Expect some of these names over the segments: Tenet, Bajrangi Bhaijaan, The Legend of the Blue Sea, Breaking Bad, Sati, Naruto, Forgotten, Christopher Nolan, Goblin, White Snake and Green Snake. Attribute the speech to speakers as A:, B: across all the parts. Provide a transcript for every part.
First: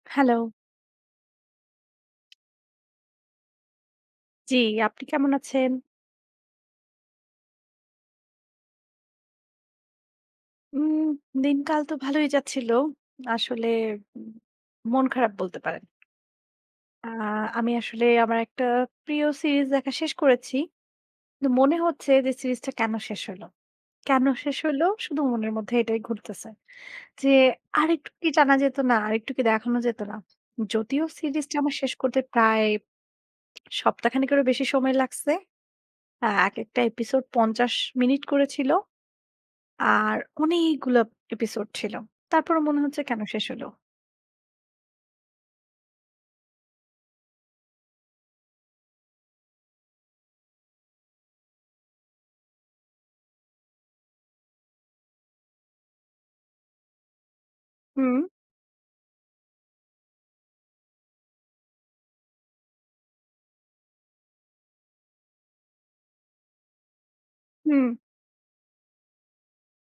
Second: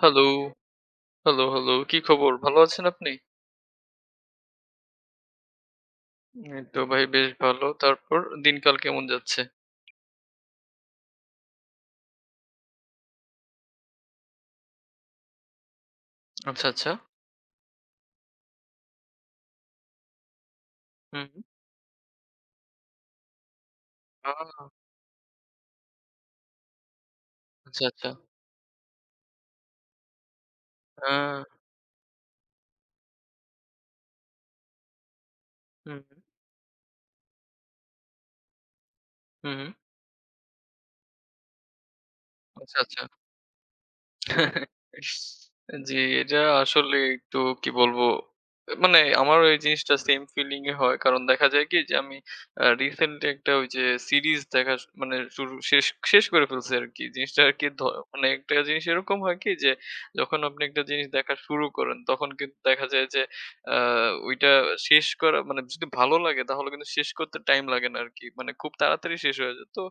A: Hello,
B: hello.
A: Hello. কি খবর? ভালো আছেন আপনি?
B: জি, আপনি কেমন আছেন?
A: এই তো ভাই বেশ ভালো। তারপর দিনকাল কেমন যাচ্ছে?
B: উম দিনকাল তো ভালোই যাচ্ছিল। আসলে উম মন খারাপ বলতে পারেন।
A: আচ্ছা, আচ্ছা।
B: আ আমি আসলে আমার একটা প্রিয় সিরিজ দেখা শেষ করেছি।
A: হুম।
B: কিন্তু মনে হচ্ছে যে সিরিজটা কেন শেষ হলো? কেন
A: আ
B: শেষ হলো? শুধু মনের মধ্যে এটাই ঘুরতেছে। যে
A: আচ্ছা, আচ্ছা।
B: আরেকটু কি জানা যেত না? আরেকটু কি দেখানো যেত না? যদিও
A: আ
B: সিরিজটা আমার শেষ করতে প্রায় সপ্তাহখানেকেরও বেশি সময় লাগছে।
A: হুম, হুম,
B: একেকটা এপিসোড ৫০ মিনিট করে ছিল।
A: হুম। হুম।
B: আর অনেকগুলা এপিসোড ছিল। তারপরও
A: আচ্ছা,
B: মনে হচ্ছে
A: আচ্ছা।
B: কেন শেষ হলো?
A: জি, এটা আসলে একটু কি বলবো? মানে আমারও এই জিনিসটা সেম ফিলিং ই হয়। কারণ দেখা যায় কি যে আমি রিসেন্টলি একটা ওই যে সিরিজ দেখা শ মানে শুরু শেষ শেষ করে ফেলছি আরকি। জিনিসটা আরকি ধ
B: হুম,
A: মানে একটা জিনিস এরকম হয় কি যে যখন আপনি একটা জিনিস দেখা শুরু করেন তখন কিন্তু দেখা যায় যে আ ওইটা শেষ করা মানে যদি ভালো লাগে তাহলে কিন্তু শেষ করতে টাইম
B: হুম,
A: লাগে না আরকি। মানে খুব তাড়াতাড়ি শেষ হয়ে যায়। তো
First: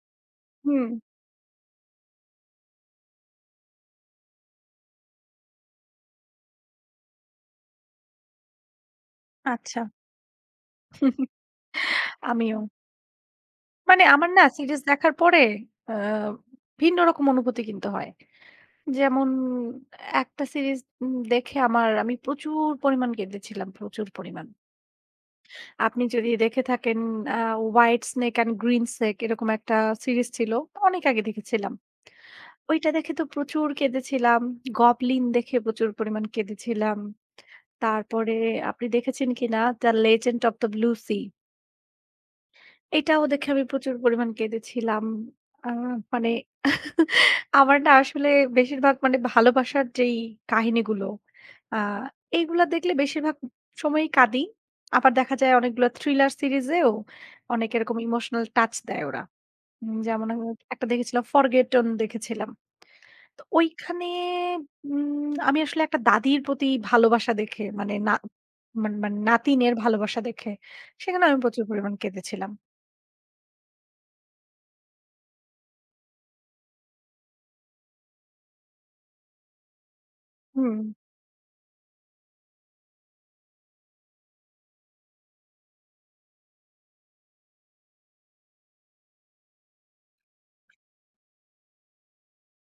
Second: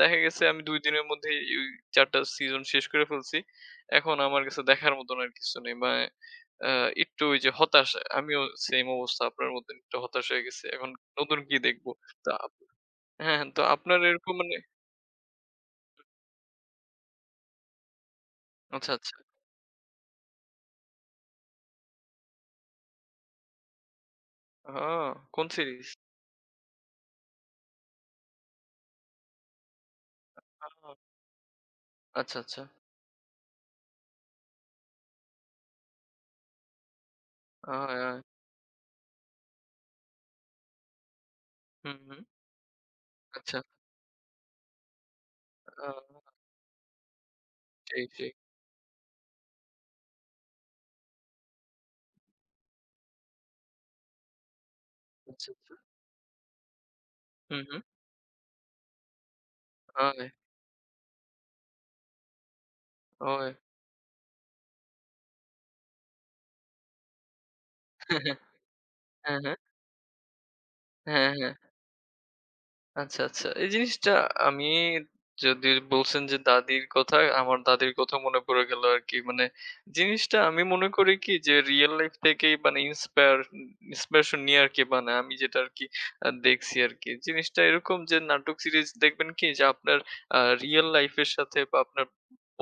A: দেখা গেছে আমি ২
B: হুম।
A: দিনের মধ্যেই ওই ৪ টা সিজন শেষ করে ফেলছি। এখন আমার কাছে দেখার মতন আর কিছু নেই। মানে আ একটু ওই যে হতাশ, আমিও সেইম অবস্থা আপনার মতন
B: আচ্ছা,
A: একটু হতাশ হয়ে গেছি। এখন নতুন কি দেখবো? তো আপ
B: আমিও।
A: হ্যাঁ, হ্যাঁ, তো আপনার
B: মানে আমার
A: এরকম
B: না
A: মানে
B: সিরিজ দেখার পরে আ ভিন্ন রকম অনুভূতি কিন্তু হয়।
A: আচ্ছা, আচ্ছা।
B: যেমন একটা সিরিজ দেখে আমি প্রচুর পরিমাণ কেঁদেছিলাম, প্রচুর পরিমাণ।
A: ও কোন সিরিজ?
B: আপনি যদি দেখে থাকেন আ 'white snake and green snake' এরকম একটা সিরিজ ছিল।
A: ও
B: অনেক আগে দেখেছিলাম।
A: আচ্ছা, আচ্ছা।
B: ওইটা দেখে তো প্রচুর কেঁদেছিলাম। 'গবলিন' দেখে প্রচুর পরিমাণ কেঁদেছিলাম।
A: হ্যাঁ।
B: তারপরে আপনি দেখেছেন কিনা "the legend of the blue sea"
A: হুম, হুম।
B: এটাও দেখে
A: আচ্ছা।
B: আমি প্রচুর পরিমাণ কেঁদেছিলাম। আ
A: আ
B: মানে আমার না
A: ঠিক,
B: আসলে
A: ঠিক।
B: বেশিরভাগ মানে ভালোবাসার যেই কাহিনীগুলো আ এইগুলা দেখলে বেশিরভাগ সময়ই কাঁদি। আবার দেখা
A: আচ্ছা,
B: যায়
A: আচ্ছা।
B: অনেকগুলা থ্রিলার সিরিজেও
A: হুম,
B: অনেক
A: হুম।
B: এরকম ইমোশনাল টাচ দেয় ওরা। যেমন
A: ওই,
B: আমি একটা দেখেছিলাম "ফরগেটন" দেখেছিলাম। তো
A: ওই।
B: ওইখানে উম আমি আসলে একটা দাদির প্রতি ভালোবাসা দেখে মানে না মানে
A: হ্যাঁ, হ্যাঁ।
B: নাতিনের ভালোবাসা দেখে সেখানে
A: হ্যাঁ,
B: আমি
A: হ্যাঁ।
B: প্রচুর পরিমাণ কেঁদেছিলাম।
A: আচ্ছা, আচ্ছা। এই জিনিসটা আমি যদি বলছেন যে দাদির কথা, আমার দাদির কথা মনে পড়ে গেল আরকি। মানে জিনিসটা আমি
B: হুম,
A: মনে করি কি যে রিয়াল লাইফ থেকেই মানে ইন্সপিরেশন নিয়ে আরকি বানায়। আমি যেটা আরকি দেখছি আরকি। জিনিসটা এরকম যে নাটক সিরিজ দেখবেন কি যে আপনার রিয়াল লাইফ এর সাথে বা আপনার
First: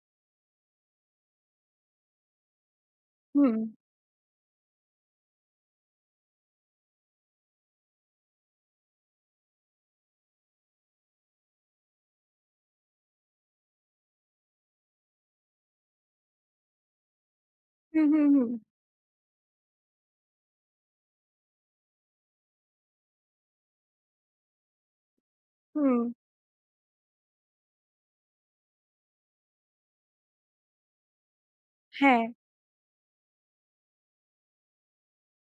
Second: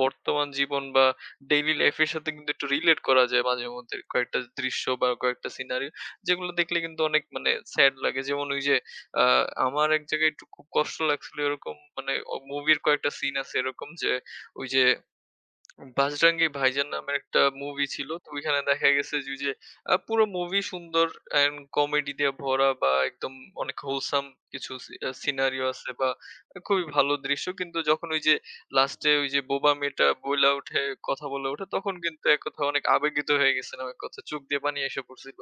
A: বর্তমান জীবন বা ডেইলি লাইফ এর সাথে কিন্তু একটু রিলেট করা যায়
B: হুম,
A: মাঝেমধ্যে কয়েকটা দৃশ্য বা কয়েকটা সিনারি যেগুলো দেখলে কিন্তু অনেক মানে স্যাড লাগে। যেমন ওই যে আ আমার এক জায়গায় একটু খুব কষ্ট লাগছিল এরকম মানে মুভির কয়েকটা সিন আছে এরকম যে ওই যে 'বাজরাঙ্গি ভাইজান' নামের একটা মুভি
B: হুম,
A: ছিল। তো
B: হুম, হুম,
A: ওইখানে দেখা গেছে যে ওই যে পুরো মুভি সুন্দর অ্যান্ড কমেডি দিয়ে ভরা বা একদম অনেক wholesome কিছু সি আ সিনারিও আছে
B: হুম,
A: বা খুবই ভালো দৃশ্য। কিন্তু যখন ওই যে লাস্টে ওই যে বোবা মেয়েটা বইলা উঠে, কথা বলে ওঠে তখন
B: হ্যাঁ,
A: কিন্তু এক কথায় অনেক আবেগিত হয়ে গেছিলাম এক কথায়। চোখ দিয়ে পানি এসে পড়ছিল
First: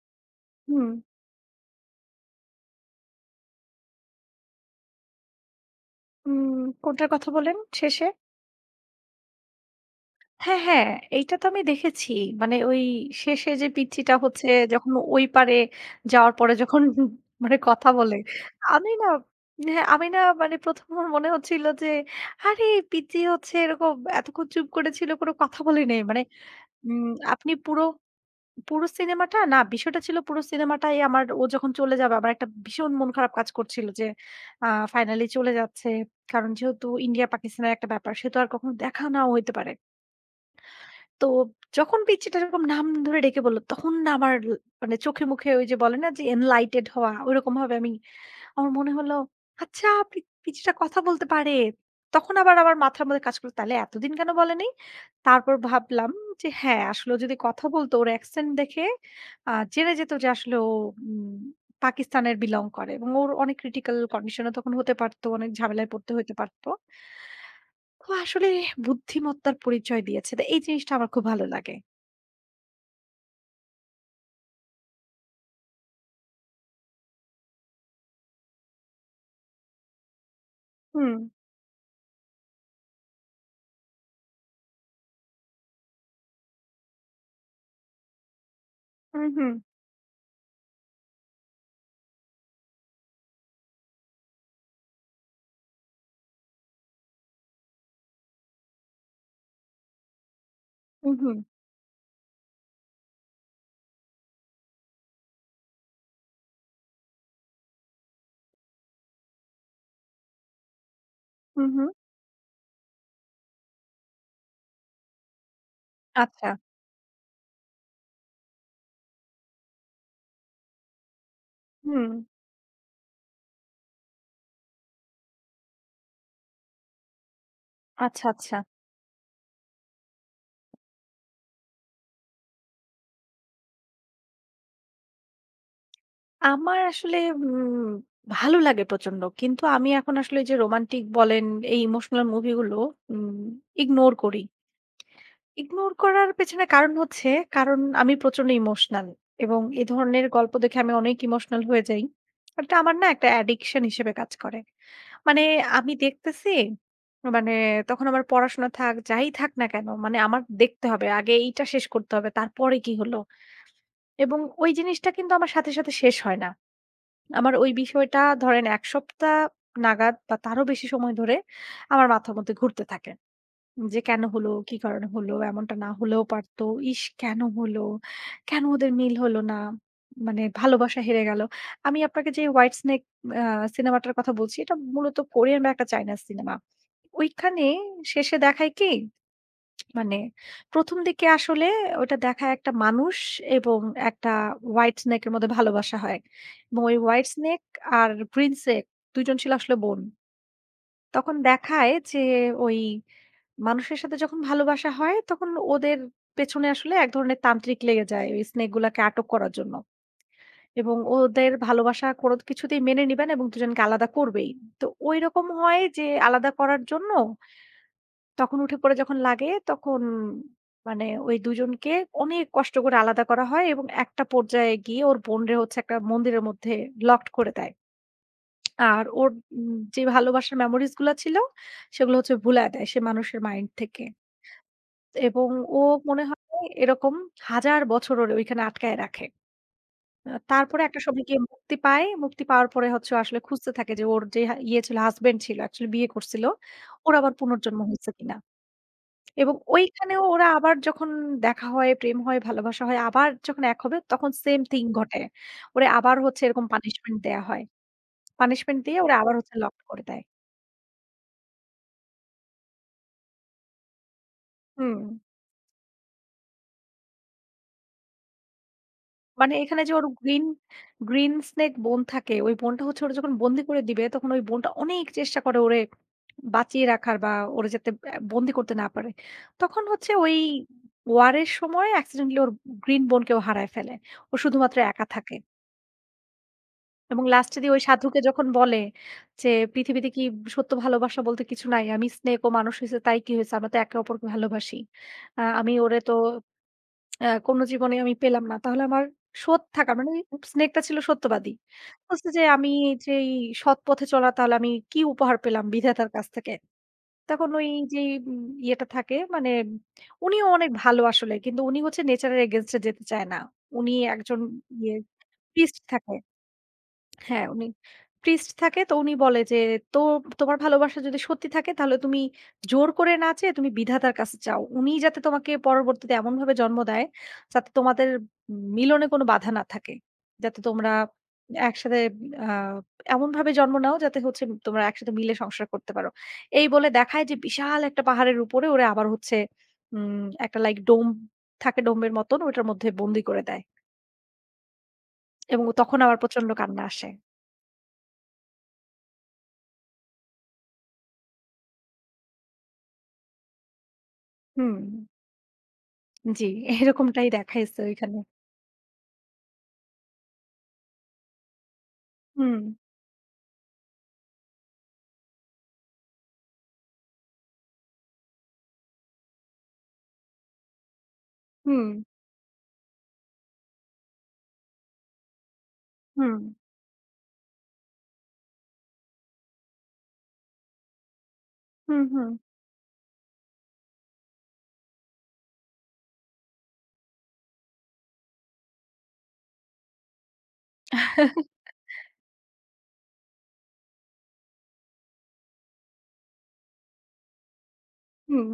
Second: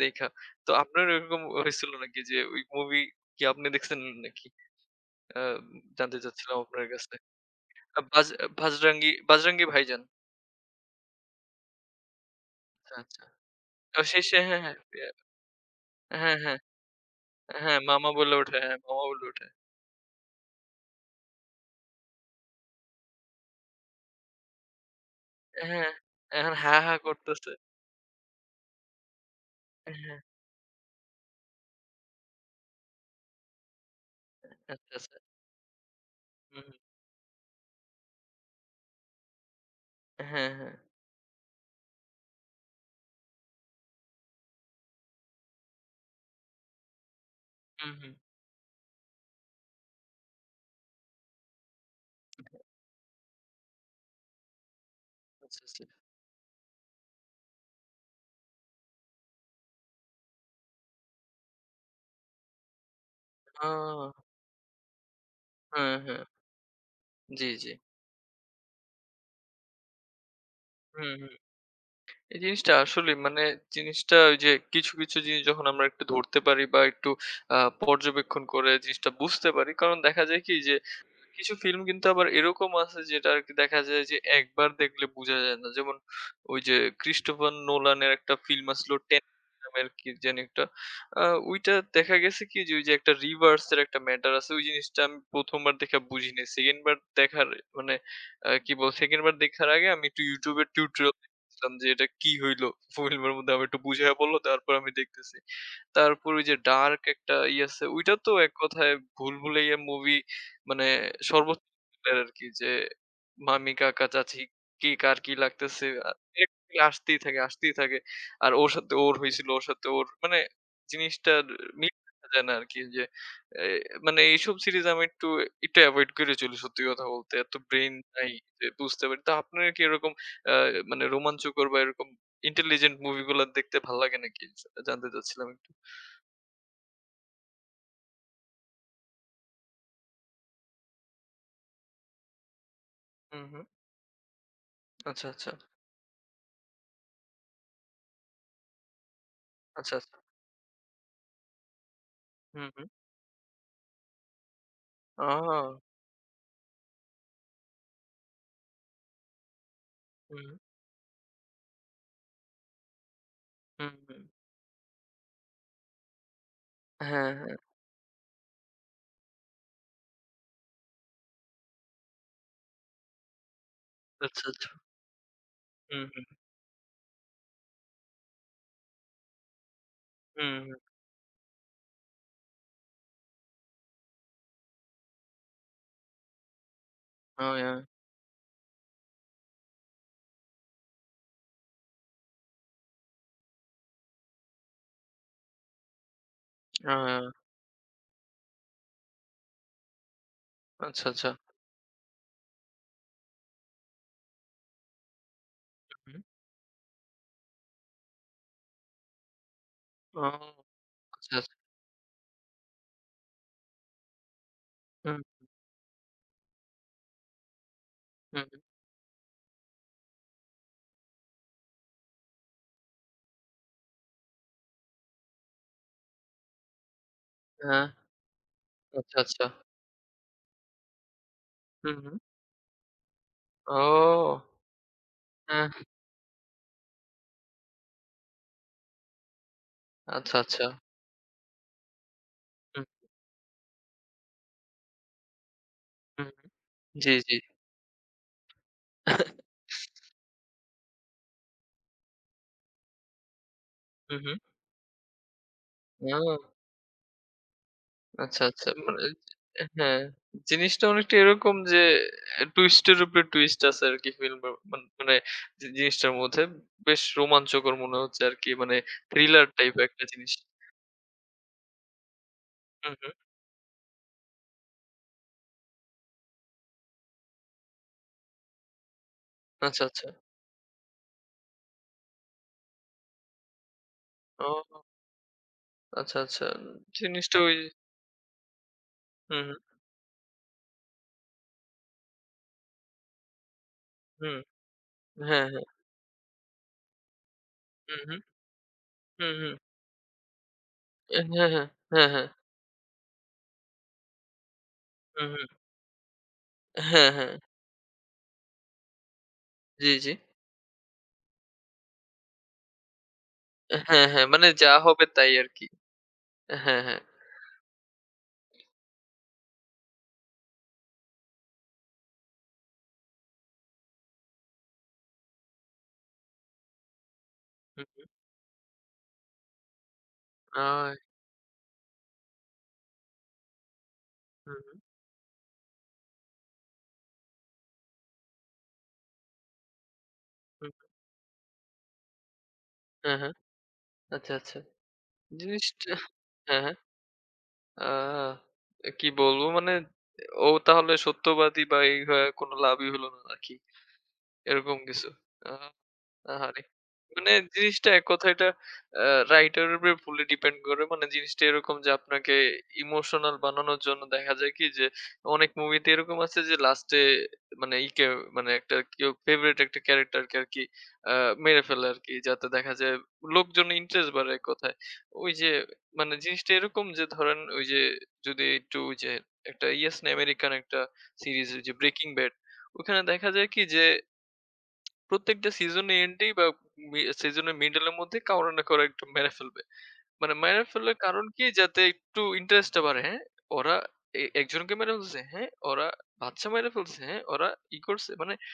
A: দেইখা। তো
B: হুম,
A: আপনার এরকম হইছিল নাকি যে ওই মুভি কি আপনি দেখছেন নাকি? আ জানতে চাচ্ছিলাম
B: উম
A: আপনার
B: কোনটার
A: কাছে।
B: কথা বলেন
A: আ
B: শেষে?
A: বাজ বাজরাঙ্গি ভাইজান'।
B: হ্যাঁ, হ্যাঁ, এইটা তো আমি দেখেছি। মানে ওই
A: আচ্ছা, আচ্ছা।
B: শেষে যে
A: তো
B: পিচ্চিটা
A: শেষে
B: হচ্ছে
A: হ্যাঁ, হ্যাঁ,
B: যখন ওই পারে যাওয়ার
A: হ্যাঁ,
B: পরে
A: হ্যাঁ,
B: যখন মানে
A: হ্যাঁ,
B: কথা বলে।
A: হ্যাঁ,
B: আমি
A: মামা
B: না
A: বলে ওঠে।
B: হ্যাঁ, আমি না মানে ১ম আমার মনে হচ্ছিল যে, আরে পিচ্চি হচ্ছে এরকম এতক্ষণ চুপ করে ছিল কোনো কথা বলে
A: হ্যাঁ,
B: নাই। মানে
A: এখন হা, হা
B: উম
A: করতেছে।
B: আপনি পুরো, পুরো সিনেমাটা না বিষয়টা ছিল
A: হ্যাঁ,
B: পুরো সিনেমাটাই আমার ও যখন চলে যাবে আমার একটা ভীষণ মন খারাপ কাজ করছিল যে আ
A: আচ্ছা, আচ্ছা।
B: ফাইনালি চলে যাচ্ছে। কারণ
A: হুম, হুম।
B: যেহেতু ইন্ডিয়া পাকিস্তানের একটা ব্যাপার সে তো আর কখনো দেখা নাও হইতে পারে।
A: হ্যাঁ, হ্যাঁ।
B: তো যখন পিচ্চিটা এরকম নাম ধরে ডেকে বলল, তখন না আমার মানে চোখে মুখে ওই যে বলে না যে এনলাইটেড হওয়া, ওইরকম ভাবে
A: হুম, হুম।
B: আমার মনে হলো, আচ্ছা পিচ্চিটা কথা বলতে পারে। তখন আবার আমার মাথার মধ্যে কাজ করলো, তাহলে এতদিন কেন বলে নাই? তারপর
A: আচ্ছা, আচ্ছা।
B: ভাবলাম যে হ্যাঁ, আসলেও যদি কথা বলতো ওর অ্যাকসেন্ট দেখে জেনে যেত যে আসলে ও উম পাকিস্তানের বিলং করে এবং ওর অনেক ক্রিটিক্যাল
A: ও!
B: কন্ডিশন ও তখন হতে পারতো, অনেক ঝামেলায়
A: হ্যাঁ,
B: পড়তে
A: হ্যাঁ।
B: হইতে পারতো।
A: জি, জি।
B: তো আসলে বুদ্ধিমত্তার পরিচয় দিয়েছে। তো এই জিনিসটা আমার
A: হুম,
B: খুব
A: হুম।
B: ভালো লাগে।
A: এই জিনিসটা আসলেই মানে জিনিসটা ওই যে কিছু জিনিস যখন আমরা একটু ধরতে পারি বা একটু আ পর্যবেক্ষণ করে জিনিসটা বুঝতে পারি। কারণ দেখা যায় কি যে
B: হুম,
A: কিছু ফিল্ম কিন্তু আবার এরকম আছে যেটা আরকি দেখা যায় যে একবার দেখলে বুঝা যায় না। যেমন ওই যে ক্রিস্টোফার নোলানের একটা ফিল্ম আসলো টেন
B: হুম, হুম,
A: নামের কি জানি একটা। আ ওইটা দেখা গেছে কি যে ওই যে একটা রিভার্স এর একটা ম্যাটার আছে। ওই জিনিসটা আমি ১ম বার দেখা বুঝি নাই। 2nd বার দেখার মানে আ কি বলে 2nd বার দেখার আগে আমি একটু YouTube এর টিউটোরিয়াল
B: হুম, হুম,
A: দেখছিলাম যে এটা কি হইলো? ফিল্মের মধ্যে আমাকে একটু বুঝাইয়া বলল তারপর আমি দেখতেছি। তারপর ওই যে ডার্ক একটা ইয়ে আছে ওইটা তো এক কথায় ভুল ভুলাইয়া মুভি মানে সর্বোচ্চ
B: হুম, হুম।
A: লেভেলের আরকি যে মামি, কাকা, চাচী কি কার কি লাগতেছে
B: আচ্ছা।
A: এরকম আসতেই থাকে, আসতেই থাকে। আর ওর সাথে ওর হইছিল, ওর সাথে ওর মানে জিনিসটার মিল
B: হুম,
A: দেখা যায় না আরকি যে এ মানে এইসব সিরিজ আমি একটু এভয়েড করে চলি সত্যি কথা বলতে। এত ব্রেইন
B: আচ্ছা,
A: নাই
B: আচ্ছা।
A: যে বুঝতে পারি। তো আপনার কি এরকম আ মানে রোমাঞ্চকর বা এরকম ইন্টেলিজেন্ট মুভিগুলা দেখতে ভাল লাগে নাকি? জানতে চাচ্ছিলাম একটু।
B: আমার আসলে উম ভালো লাগে প্রচন্ড। কিন্তু আমি এখন আসলে ওই যে রোমান্টিক বলেন, এই ইমোশনাল মুভি গুলো উম
A: হুম, হুম।
B: ইগনোর করি।
A: আচ্ছা, আচ্ছা।
B: ইগনোর করার পেছনে কারণ হচ্ছে, কারণ আমি প্রচন্ড ইমোশনাল এবং এ
A: আচ্ছা, আচ্ছা।
B: ধরনের গল্প দেখে আমি অনেক ইমোশনাল হয়ে যাই।
A: হুম,
B: এটা
A: হুম।
B: আমার না একটা অ্যাডিকশন হিসেবে কাজ করে।
A: আ
B: মানে আমি দেখতেছি, মানে তখন আমার পড়াশোনা থাক, যাই থাক না কেন, মানে আমার
A: হুম,
B: দেখতে হবে, আগে এইটা শেষ করতে হবে, তারপরে কি হলো?
A: হুম, হুম।
B: এবং ওই জিনিসটা কিন্তু আমার সাথে, সাথে শেষ হয় না।
A: হ্যাঁ,
B: আমার
A: হ্যাঁ।
B: ওই বিষয়টা ধরেন ১ সপ্তাহ নাগাদ বা তারও বেশি সময় ধরে আমার মাথার মধ্যে ঘুরতে থাকে। যে কেন
A: আচ্ছা,
B: হলো?
A: আচ্ছা।
B: কি কারণে হলো? এমনটা না
A: হুম,
B: হলেও
A: হুম,
B: পারতো। ইস! কেন হলো? কেন ওদের মিল হলো না? মানে
A: হুম, হুম।
B: ভালোবাসা হেরে গেল। আমি আপনাকে যে 'হোয়াইট স্নেক' আ সিনেমাটার কথা বলছি, এটা মূলত কোরিয়ান বা একটা চাইনা সিনেমা।
A: ও
B: ওইখানে
A: ইয়া,
B: শেষে দেখায় কি? মানে ১ম দিকে আসলে ওটা দেখায় একটা মানুষ এবং একটা হোয়াইট স্নেক এর মধ্যে ভালোবাসা হয়। এবং
A: ও
B: ওই হোয়াইট
A: ইয়া।
B: স্নেক আর গ্রিন স্নেক ২ জন ছিল আসলে বোন।
A: আচ্ছা, আচ্ছা।
B: তখন দেখায় যে ওই মানুষের সাথে যখন ভালোবাসা হয়, তখন ওদের
A: হুম।
B: পেছনে আসলে এক ধরনের তান্ত্রিক লেগে যায় ওই স্নেক গুলাকে আটক করার জন্য।
A: ও
B: এবং
A: আচ্ছা,
B: ওদের
A: আচ্ছা।
B: ভালোবাসা কোন কিছুতেই মেনে নিবে না এবং দুজনকে আলাদা করবেই। তো
A: হুম,
B: ঐরকম হয় যে আলাদা করার জন্য
A: হুম,
B: তখন
A: হুম।
B: উঠে পড়ে যখন লাগে তখন মানে ওই দুজনকে অনেক কষ্ট করে আলাদা করা হয় এবং একটা পর্যায়ে গিয়ে ওর বোনরে হচ্ছে একটা মন্দিরের মধ্যে লকড করে দেয়।
A: হ্যাঁ।
B: আর
A: আচ্ছা,
B: ওর
A: আচ্ছা।
B: যে ভালোবাসার মেমোরিজ গুলা ছিল,
A: হুম,
B: সেগুলো
A: হুম।
B: হচ্ছে ভুলায়া দেয় সে মানুষের মাইন্ড থেকে।
A: ও!
B: এবং
A: হ্যাঁ।
B: ও মনে হয় এরকম হাজার বছর ওরে ওইখানে আটকায় রাখে।
A: আচ্ছা, আচ্ছা।
B: তারপরে একটা সময় গিয়ে মুক্তি পায়। মুক্তি পাওয়ার
A: হুম,
B: পরে হচ্ছে ও আসলে খুঁজতে থাকে যে ওর যে হা ইয়ে ছিল হাসব্যান্ড ছিল, অ্যাকচুয়ালি বিয়ে
A: হুম।
B: করছিল।
A: জি,
B: ওর আবার
A: জি।
B: পুনর্জন্ম হইছে কিনা। এবং ওইখানেও ওরা আবার যখন দেখা হয়, প্রেম হয়, ভালোবাসা হয়, আবার যখন এক হবে
A: হুম,
B: তখন
A: হুম।
B: সেম থিং ঘটে। ওরে আবার
A: ও!
B: হচ্ছে এরকম পানিশমেন্ট দেয়া হয়।
A: আচ্ছা, আচ্ছা।
B: পানিশমেন্ট দিয়ে
A: মানে
B: ওরা আবার হচ্ছে লক
A: হ্যাঁ,
B: করে দেয়।
A: জিনিসটা অনেকটা এরকম যে এ টুইস্ট এর উপরে টুইস্ট আছে আরকি ফিল্মে
B: হুম।
A: মানে জিনিসটার মধ্যে বেশ রোমাঞ্চকর মনে হচ্ছে আরকি। মানে থ্রিলার
B: মানে
A: টাইপ
B: এখানে যে
A: একটা
B: ওর
A: জিনিস।
B: গ্রিন, গ্রিন স্নেক বোন থাকে, ওই বোনটা
A: হুম,
B: হচ্ছে
A: হুম।
B: ওরে যখন বন্দি করে দিবে, তখন ওই বোনটা অনেক চেষ্টা করে ওরে বাঁচিয়ে রাখার বা ওরে যাতে অ্যা বন্দি করতে না পারে।
A: আচ্ছা,
B: তখন
A: আচ্ছা।
B: হচ্ছে ওই ওয়ারের সময় অ্যাক্সিডেন্টালি ওর গ্রিন বোনকেও হারায় ফেলে। ও শুধুমাত্র
A: ও!
B: একা থাকে।
A: আচ্ছা, আচ্ছা।
B: এবং
A: জিনিসটা ওই
B: লাস্টে দিয়ে ওই সাধুকে যখন বলে
A: হুম,
B: যে,
A: হুম,
B: "পৃথিবীতে কি সত্য ভালোবাসা বলতে কিছু নাই? আমি স্নেক ও মানুষ হইছে তাই কি হইছে? আমরা তো একে অপরকে
A: হুম।
B: ভালোবাসি।
A: হ্যাঁ, হ্যাঁ।
B: আমি ওরে তো কোনো জীবনে
A: হুম,
B: আমি
A: হুম,
B: পেলাম না। তাহলে আমার
A: হুম, হুম।
B: সৎ থাকা মানে স্নেকটা ছিল
A: হ্যাঁ,
B: সত্যবাদী।
A: হ্যাঁ। হ্যাঁ, হ্যাঁ।
B: বলছে যে আমি যেই সৎ পথে চলা তাহলে আমি কি
A: হুম,
B: উপহার
A: হুম।
B: পেলাম বিধাতার কাছ থেকে।
A: হ্যাঁ, হ্যাঁ।
B: তখন ওই যেই ইয়েটা থাকে মানে
A: জি, জি।
B: উনিও অনেক ভালো আসলে। কিন্তু উনি হচ্ছে নেচার এর এগেইনস্ট এ যেতে চায় না। উনি
A: হ্যাঁ, হ্যাঁ।
B: একজন
A: মানে যা
B: ইয়ে
A: হবে তাই আরকি।
B: পিস্ট থাকে।
A: হ্যাঁ, হ্যাঁ।
B: হ্যাঁ, উনি priest থাকে তো উনি বলে যে, "তো তোমার ভালোবাসা যদি সত্যি থাকে তাহলে তুমি জোর করে না চেয়ে তুমি বিধাতার কাছে চাও। উনিই যাতে তোমাকে পরবর্তীতে এমনভাবে জন্ম দেয় যাতে
A: হুম।
B: তোমাদের মিলনে কোনো বাধা না থাকে। যাতে
A: আ
B: তোমরা একসাথে আ এমনভাবে জন্ম নাও যাতে হচ্ছে
A: হুম, হুম,
B: তোমরা একসাথে মিলে সংসার করতে পারো।" এই বলে দেখায় যে বিশাল একটা পাহাড়ের উপরে ওরে আবার হচ্ছে একটা
A: হুম।
B: লাইক ডোম থাকে ডোমের মতন ওটার মধ্যে
A: হ্যাঁ,
B: বন্দি
A: হ্যাঁ।
B: করে দেয়
A: আচ্ছা, আচ্ছা।
B: এবং
A: জিনিসটা
B: তখন আবার প্রচন্ড
A: হ্যাঁ, হ্যাঁ।
B: কান্না আসে।
A: আ কি বলবো মানে ও তাহলে সত্যবাদী বা এই হয়ে কোনো লাভই হলো না নাকি?
B: হুম।
A: এরকম কিছু। আ
B: জি,
A: আহারে!
B: এরকমটাই
A: মানে
B: দেখাইছে
A: জিনিসটা এক
B: ওইখানে।
A: কথায় এটা আ রাইটারের উপরে ফুললি ডিপেন্ড করে। মানে জিনিসটা এরকম যে আপনাকে
B: হুম,
A: ইমোশনাল বানানোর জন্য দেখা যায় কি যে অনেক মুভিতে এরকম আছে যে লাস্টে মানে ইকে মানে একটা কেউ ফেভারিট একটা ক্যারেক্টারকে আরকি আ মেরে ফেলে
B: হুম,
A: আরকি। যাতে দেখা যায় লোকজনের ইন্টারেস্ট বাড়ে এক কথায়। ওই যে মানে
B: হুম,
A: জিনিসটা এরকম যে ধরেন ওই যে যদি একটু ওই যে একটা ইয়েস না আমেরিকান একটা সিরিজ ওই যে
B: হুম,
A: 'ব্রেকিং
B: হুম,
A: ব্যাড' ওখানে দেখা যায় কি যে প্রত্যেকটা সিজনে এন্ডেই বা সিজনের মিডলের মধ্যে কারো না কারো একটু মেরে ফেলবে। মানে মেরে ফেলার কারণ কি? যাতে একটু ইন্টারেস্টটা বাড়ে, হ্যাঁ? ওরা একজনকে মেরে ফেলছে, হ্যাঁ? ওরা বাচ্চা মেরে ফেলছে, হ্যাঁ? ওরা ই করছে মানে
B: হুম,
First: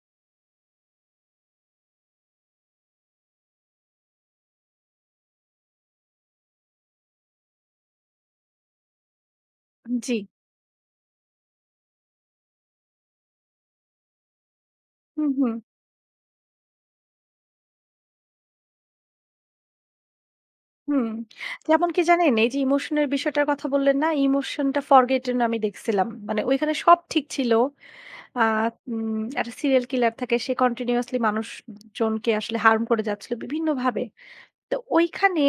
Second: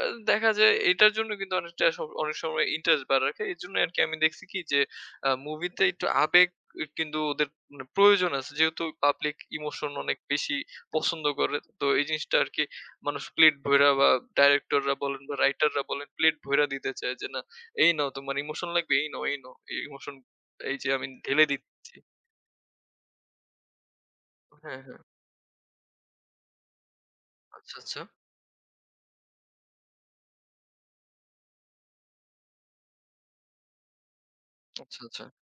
A: আ দেখা যায় এটার জন্য কিন্তু অনেকটা সব অনেক সময় ইন্টারেস্ট বাড়ায় রাখে। এজন্য আরকি আমি দেখছি কি যে মুভিতে একটু আবেগ কিন্তু ওদের মানে প্রয়োজন আছে। যেহেতু পাবলিক ইমোশন
B: জি,
A: অনেক বেশি পছন্দ করে। তো এই জিনিসটা আরকি মানুষ প্লেট ভইরা বা ডাইরেক্টররা বলেন
B: হুম,
A: বা
B: হুম,
A: রাইটাররা বলেন প্লেট ভইরা দিতে চায় যে, "না, এই নাও তোমার ইমোশন লাগবে, এই নাও, এই নাও। এই ইমোশন এই যে আমি
B: হুম।
A: ঢেলে
B: যেমন
A: দিচ্ছি।"
B: কি জানেন? এই যে ইমোশনের বিষয়টার কথা বললেন না?
A: হ্যাঁ,
B: ইমোশনটা
A: হ্যাঁ।
B: ফরগেটেন আমি দেখছিলাম। মানে ওইখানে সব ঠিক ছিল।
A: আচ্ছা, আচ্ছা।
B: আ একটা সিরিয়াল কিলার থাকে সে কন্টিনিউয়াসলি মানুষজনকে আসলে হার্ম করে যাচ্ছিল বিভিন্নভাবে। তো
A: আচ্ছা, আচ্ছা।
B: ওইখানে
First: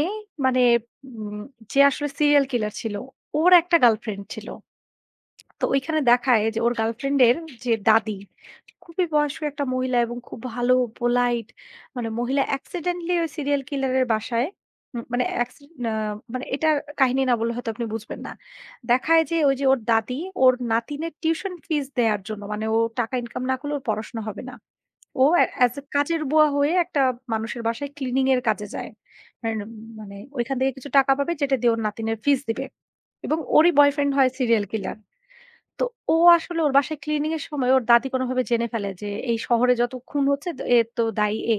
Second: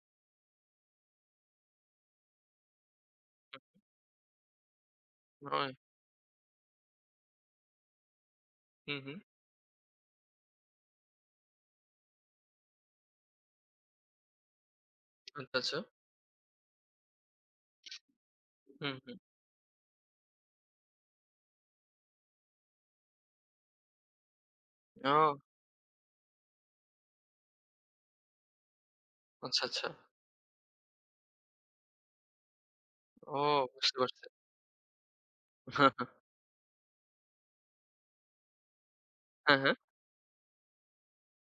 B: মানে উম যে আসলে সিরিয়াল কিলার ছিল, ওর একটা গার্লফ্রেন্ড ছিল। তো
A: হুম,
B: ওইখানে দেখায় যে ওর গার্লফ্রেন্ডের যে দাদি,
A: হুম,
B: খুবই
A: হুম।
B: বয়স্ক একটা মহিলা এবং খুব ভালো পোলাইট মানে মহিলা অ্যাক্সিডেন্টলি ওই সিরিয়াল কিলার এর বাসায় মানে
A: আচ্ছা,
B: অ্যাক্সি
A: আচ্ছা।
B: আ মানে এটার কাহিনী না বললে হয়তো আপনি বুঝবেন না।
A: হুম, হুম।
B: দেখায় যে ওই যে ওর দাদি ওর নাতিনের টিউশন ফিস দেয়ার জন্য মানে ও টাকা ইনকাম না করলে ওর পড়াশোনা হবে না। ও
A: ও!
B: অ্যাজ এ কাজের বুয়া হয়ে একটা মানুষের বাসায় ক্লিনিং এর কাজে যায়। এন
A: আচ্ছা, আচ্ছা।
B: মানে ওইখান থেকে কিছু টাকা পাবে যেটা দিয়ে ওর নাতিনের ফিস দিবে এবং
A: ও
B: ওরই
A: বুঝতে
B: বয়ফ্রেন্ড
A: পারছি।
B: হয় সিরিয়াল কিলার। তো ও আসলে ওর বাসায় ক্লিনিং এর সময় ওর দাদি কোনোভাবে জেনে ফেলে যে এই
A: হ্যাঁ,
B: শহরে
A: হ্যাঁ।
B: যত খুন হচ্ছে তো এর তো দায়ী এ।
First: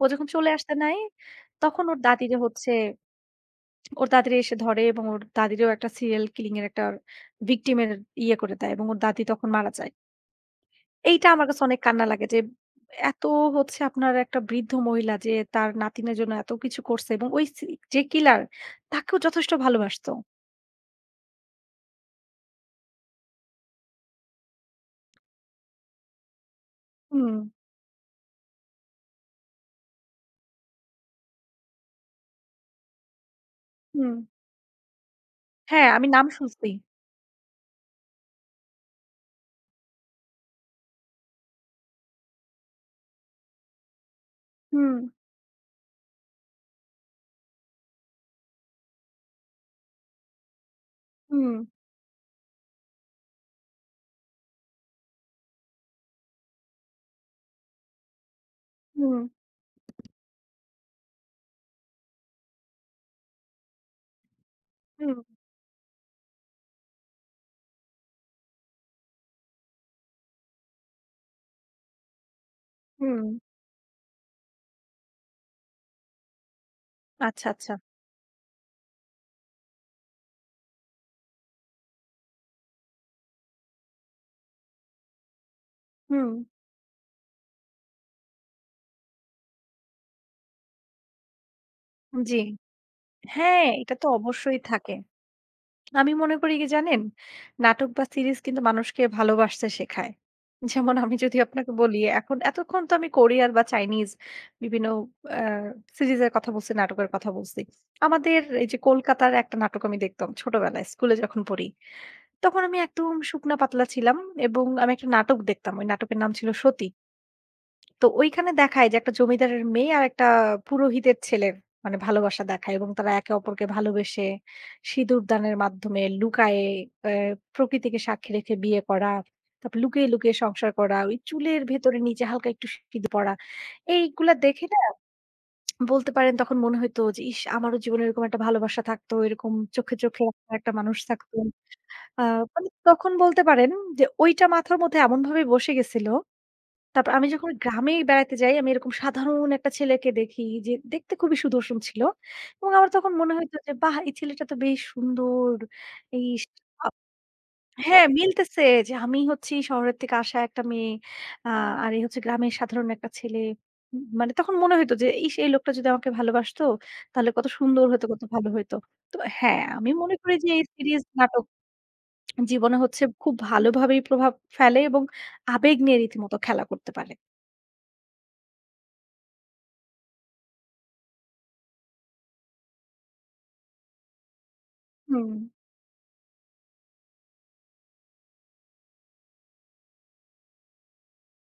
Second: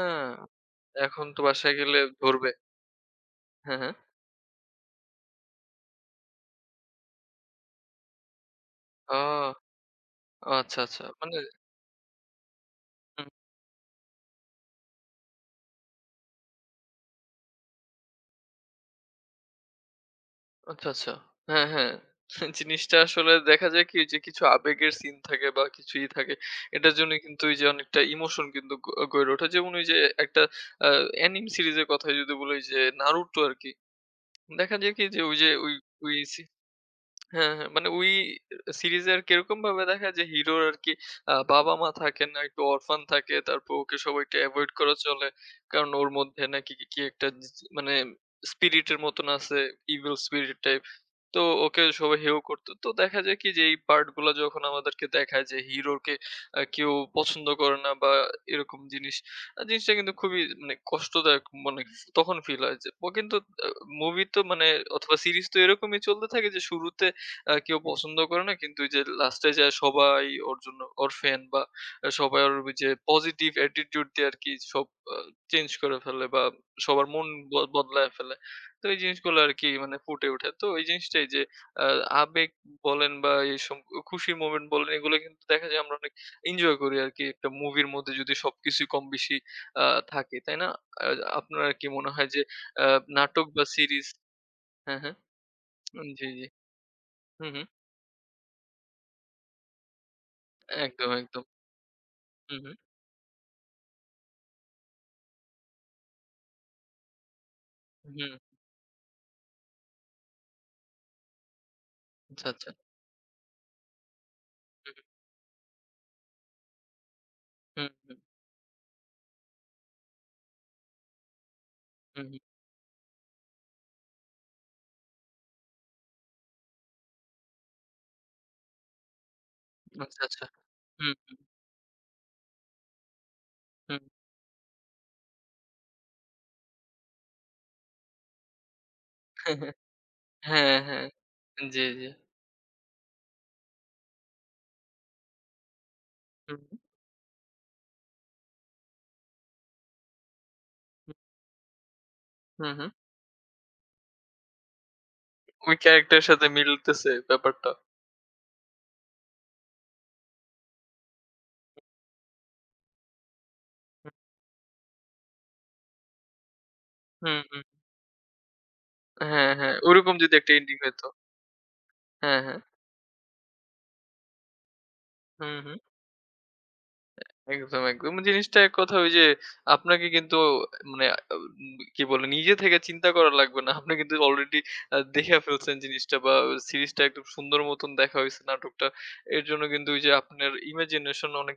B: ও যখন চলে আসতে নাই
A: এখন তো বাসায়
B: তখন
A: গেলে
B: ওর দাদিরে
A: ধরবে।
B: হচ্ছে
A: হ্যাঁ, হ্যাঁ।
B: ওর দাদিরে এসে ধরে এবং ওর দাদিরেও একটা সিরিয়াল কিলিং এর একটা ভিকটিম এর ইয়ে করে দেয় এবং ওর দাদি তখন
A: ও,
B: মারা যায়।
A: আচ্ছা, আচ্ছা।
B: এইটা
A: মানে
B: আমার কাছে অনেক কান্না লাগে যে এত
A: হুম,
B: হচ্ছে আপনার একটা বৃদ্ধ মহিলা যে তার নাতিনের জন্য এত কিছু করছে এবং ওই যে কিলার তাকেও যথেষ্ট ভালোবাসতো।
A: আচ্ছা, আচ্ছা। হ্যাঁ, হ্যাঁ। জিনিসটা আসলে দেখা যায় কি যে কিছু আবেগের সিন থাকে বা কিছুই থাকে। এটার জন্য
B: হুম,
A: কিন্তু ওই যে অনেকটা ইমোশন কিন্তু গইড়ে ওঠে। যেমন ওই যে একটা আ অ্যানিম সিরিজের কথাই যদি বলি যে 'নারুটো' আরকি।
B: হুম।
A: দেখা যায় কি যে ওই যে
B: হ্যাঁ, আমি
A: ওই
B: নাম
A: সি
B: শুনছি।
A: হ্যাঁ, হ্যাঁ। মানে ওই সিরিজে আরকি এরকমভাবে দেখায় যে হিরোর আরকি বাবা-মা থাকেন না, একটু অরফান থাকে। তারপর ওকে সবাই একটু এভয়েড করে
B: হুম,
A: চলে। কারণ ওর মধ্যে নাকি কি কি একটা মানে স্পিরিট এর মতন আছে, ইভিল স্পিরিট টাইপ। তো
B: হুম,
A: ওকে সবাই হেয় করতো। তো দেখা যায় কি যে এই পার্ট গুলা যখন আমাদেরকে দেখায় যে হিরোকে কেউ পছন্দ করে না বা এরকম জিনিস,
B: হুম,
A: জিনিসটা কিন্তু খুবই মানে কষ্টদায়ক মনে তখন ফিল হয় যে ও কিন্তু আ মুভি তো মানে অথবা
B: হুম।
A: সিরিজ তো এরকমই চলতে থাকে যে শুরুতে কেউ পছন্দ করে না কিন্তু ওই যে লাস্টে যায় সবাই ওর জন্য ওর ফ্যান বা সবাই ওর ওই যে
B: হুম,
A: পজিটিভ অ্যাটিটিউড দিয়ে আরকি সব আ চেঞ্জ করে ফেলে বা সবার মন
B: আচ্ছা, আচ্ছা।
A: বদলায় ফেলে। তো এই জিনিসগুলো আরকি মানে ফুটে ওঠে। তো এই জিনিসটাই যে আ আবেগ বলেন বা এইসব খুশির মোমেন্ট বলেন এগুলো কিন্তু দেখা যায় আমরা অনেক
B: হুম,
A: এনজয় করি আরকি একটা মুভির মধ্যে যদি সবকিছুই কম বেশি আ থাকে। তাই না? আ আপনার কি মনে হয়
B: জি।
A: যে আ নাটক বা
B: হ্যাঁ, এটা
A: সিরিজ
B: তো অবশ্যই থাকে।
A: হ্যাঁ, হ্যাঁ।
B: আমি
A: জি,
B: মনে
A: জি।
B: করি কি জানেন?
A: হুম, হুম।
B: নাটক বা সিরিজ কিন্তু মানুষকে ভালোবাসতে শেখায়। যেমন
A: একদম,
B: আমি যদি
A: একদম।
B: আপনাকে বলি এখন
A: হুম, হুম।
B: এতক্ষণ তো আমি কোরিয়ার বা চাইনিজ বিভিন্ন আ সিরিজের কথা বলছি, নাটকের কথা বলছি।
A: হুম।
B: আমাদের এই যে কলকাতার একটা নাটক আমি দেখতাম ছোটবেলায় স্কুলে যখন পড়ি।
A: আচ্ছা,
B: তখন
A: আচ্ছা।
B: আমি একদম শুকনা পাতলা ছিলাম এবং আমি
A: হুম,
B: একটা নাটক দেখতাম। ওই নাটকের নাম ছিল সতী।
A: হুম,
B: তো
A: হুম,
B: ঐখানে দেখায় যে একটা জমিদারের মেয়ে আর একটা পুরোহিতের ছেলের মানে
A: হুম,
B: ভালোবাসা
A: হুম।
B: দেখায় এবং তারা একে অপরকে ভালোবেসে সিঁদুর দানের মাধ্যমে লুকায়ে আ প্রকৃতিকে সাক্ষী রেখে বিয়ে করা। তারপর লুকিয়ে,
A: আচ্ছা,
B: লুকিয়ে
A: আচ্ছা।
B: সংসার করা।
A: হুম,
B: ওই চুলের ভেতরে নিচে হালকা একটু সিঁদুর পড়া।
A: হুম।
B: এইগুলা দেখে না বলতে পারেন তখন মনে হইতো যে, "ইস! আমারও জীবনে এরকম একটা ভালোবাসা থাকতো। এরকম চোখে, চোখে রাখার একটা
A: হ্যাঁ,
B: মানুষ
A: হ্যাঁ।
B: থাকতো।"
A: জি, জি।
B: আ মানে তখন বলতে পারেন যে, ওইটা মাথার মধ্যে এমনভাবে বসে গেছিল
A: হুম,
B: তারপর আমি যখন গ্রামে বেড়াতে যাই, আমি এরকম সাধারণ একটা ছেলেকে দেখি যে দেখতে
A: হুম,
B: খুবই সুদর্শন ছিল। এবং
A: হুম,
B: আমার
A: হুম।
B: তখন মনে হইতো যে, "বাহ! এই ছেলেটা তো বেশ সুন্দর।"
A: ওই
B: এই
A: ক্যারেক্টারের সাথে
B: আ
A: মিলতেছে ব্যাপারটা।
B: হ্যাঁ, মিলতেছে যে আমি হচ্ছি শহরের থেকে আসা একটা মেয়ে। আ আর এ হচ্ছে গ্রামের সাধারণ একটা ছেলে। মানে তখন মনে হইতো যে, "ইস! এই সেই লোকটা যদি আমাকে ভালোবাসতো, তাহলে
A: হুম,
B: কত
A: হুম।
B: সুন্দর হইতো, কত ভালো হইতো।" তো
A: হ্যাঁ,
B: হ্যাঁ,
A: হ্যাঁ।
B: আমি
A: ওরকম
B: মনে
A: যদি
B: করি যে
A: একটা
B: এই
A: এন্ডিং
B: সিরিজ,
A: হইতো।
B: নাটক
A: হ্যাঁ, হ্যাঁ।
B: জীবনে হচ্ছে খুব ভালোভাবেই প্রভাব ফেলে এবং
A: হুম, হুম।
B: আবেগ নিয়ে রীতিমতো খেলা করতে পারে।
A: একদম, একদম। মানে জিনিসটা এক কথা ওই যে আপনাকে কিন্তু মানে আহ, উম কি বলে নিজে থেকে চিন্তা করা লাগবে না। আপনি কিন্তু অলরেডি
B: হুম।
A: দেইখা ফেলছেন জিনিসটা বা সিরিজটা একদম সুন্দর মতন দেখা হইছে নাটকটা। এর জন্য কিন্তু ওই যে আপনার ইমাজিনেশন অনেক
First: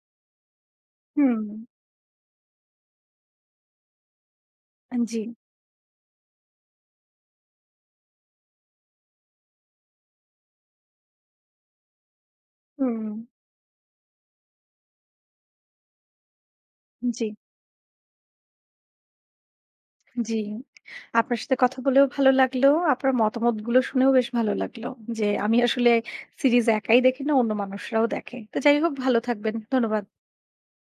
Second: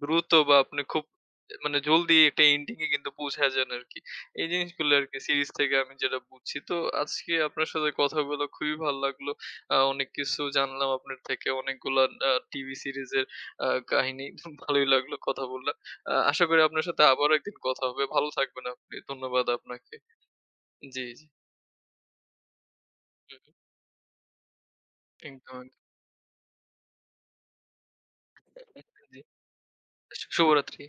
A: দ্রুত বা আপনি খুব
B: হুম,
A: মানে জলদি একটা এন্ডিং এ কিন্তু পৌঁছায় যান আরকি। এই জিনিসগুলো আরকি
B: জি।
A: সিরিজ থেকে আমি যেটা বুঝছি। তো আজকে আপনার সাথে কথা বলে খুবই ভালো লাগলো। অনেক কিছু জানলাম আপনার থেকে। অনেকগুলা টিভি
B: হুম।
A: সিরিজের আ কাহিনী ভালোই লাগলো কথা বললাম। আশা করি আপনার সাথে
B: জি,
A: আবারও একদিন কথা হবে। ভালো থাকবেন আপনি। ধন্যবাদ আপনাকে।
B: জি।
A: জি, জি।
B: আপনার সাথে কথা বলেও ভালো লাগলো। আপনার
A: হুম,
B: মতামতগুলো শুনেও বেশ ভালো লাগলো। যে
A: একদম,
B: আমি
A: একদম।
B: আসলে সিরিজ একাই দেখি না, অন্য মানুষরাও দেখে। তো যাই হোক
A: জি।
B: ভালো থাকবেন। ধন্যবাদ।
A: শুভরাত্রি।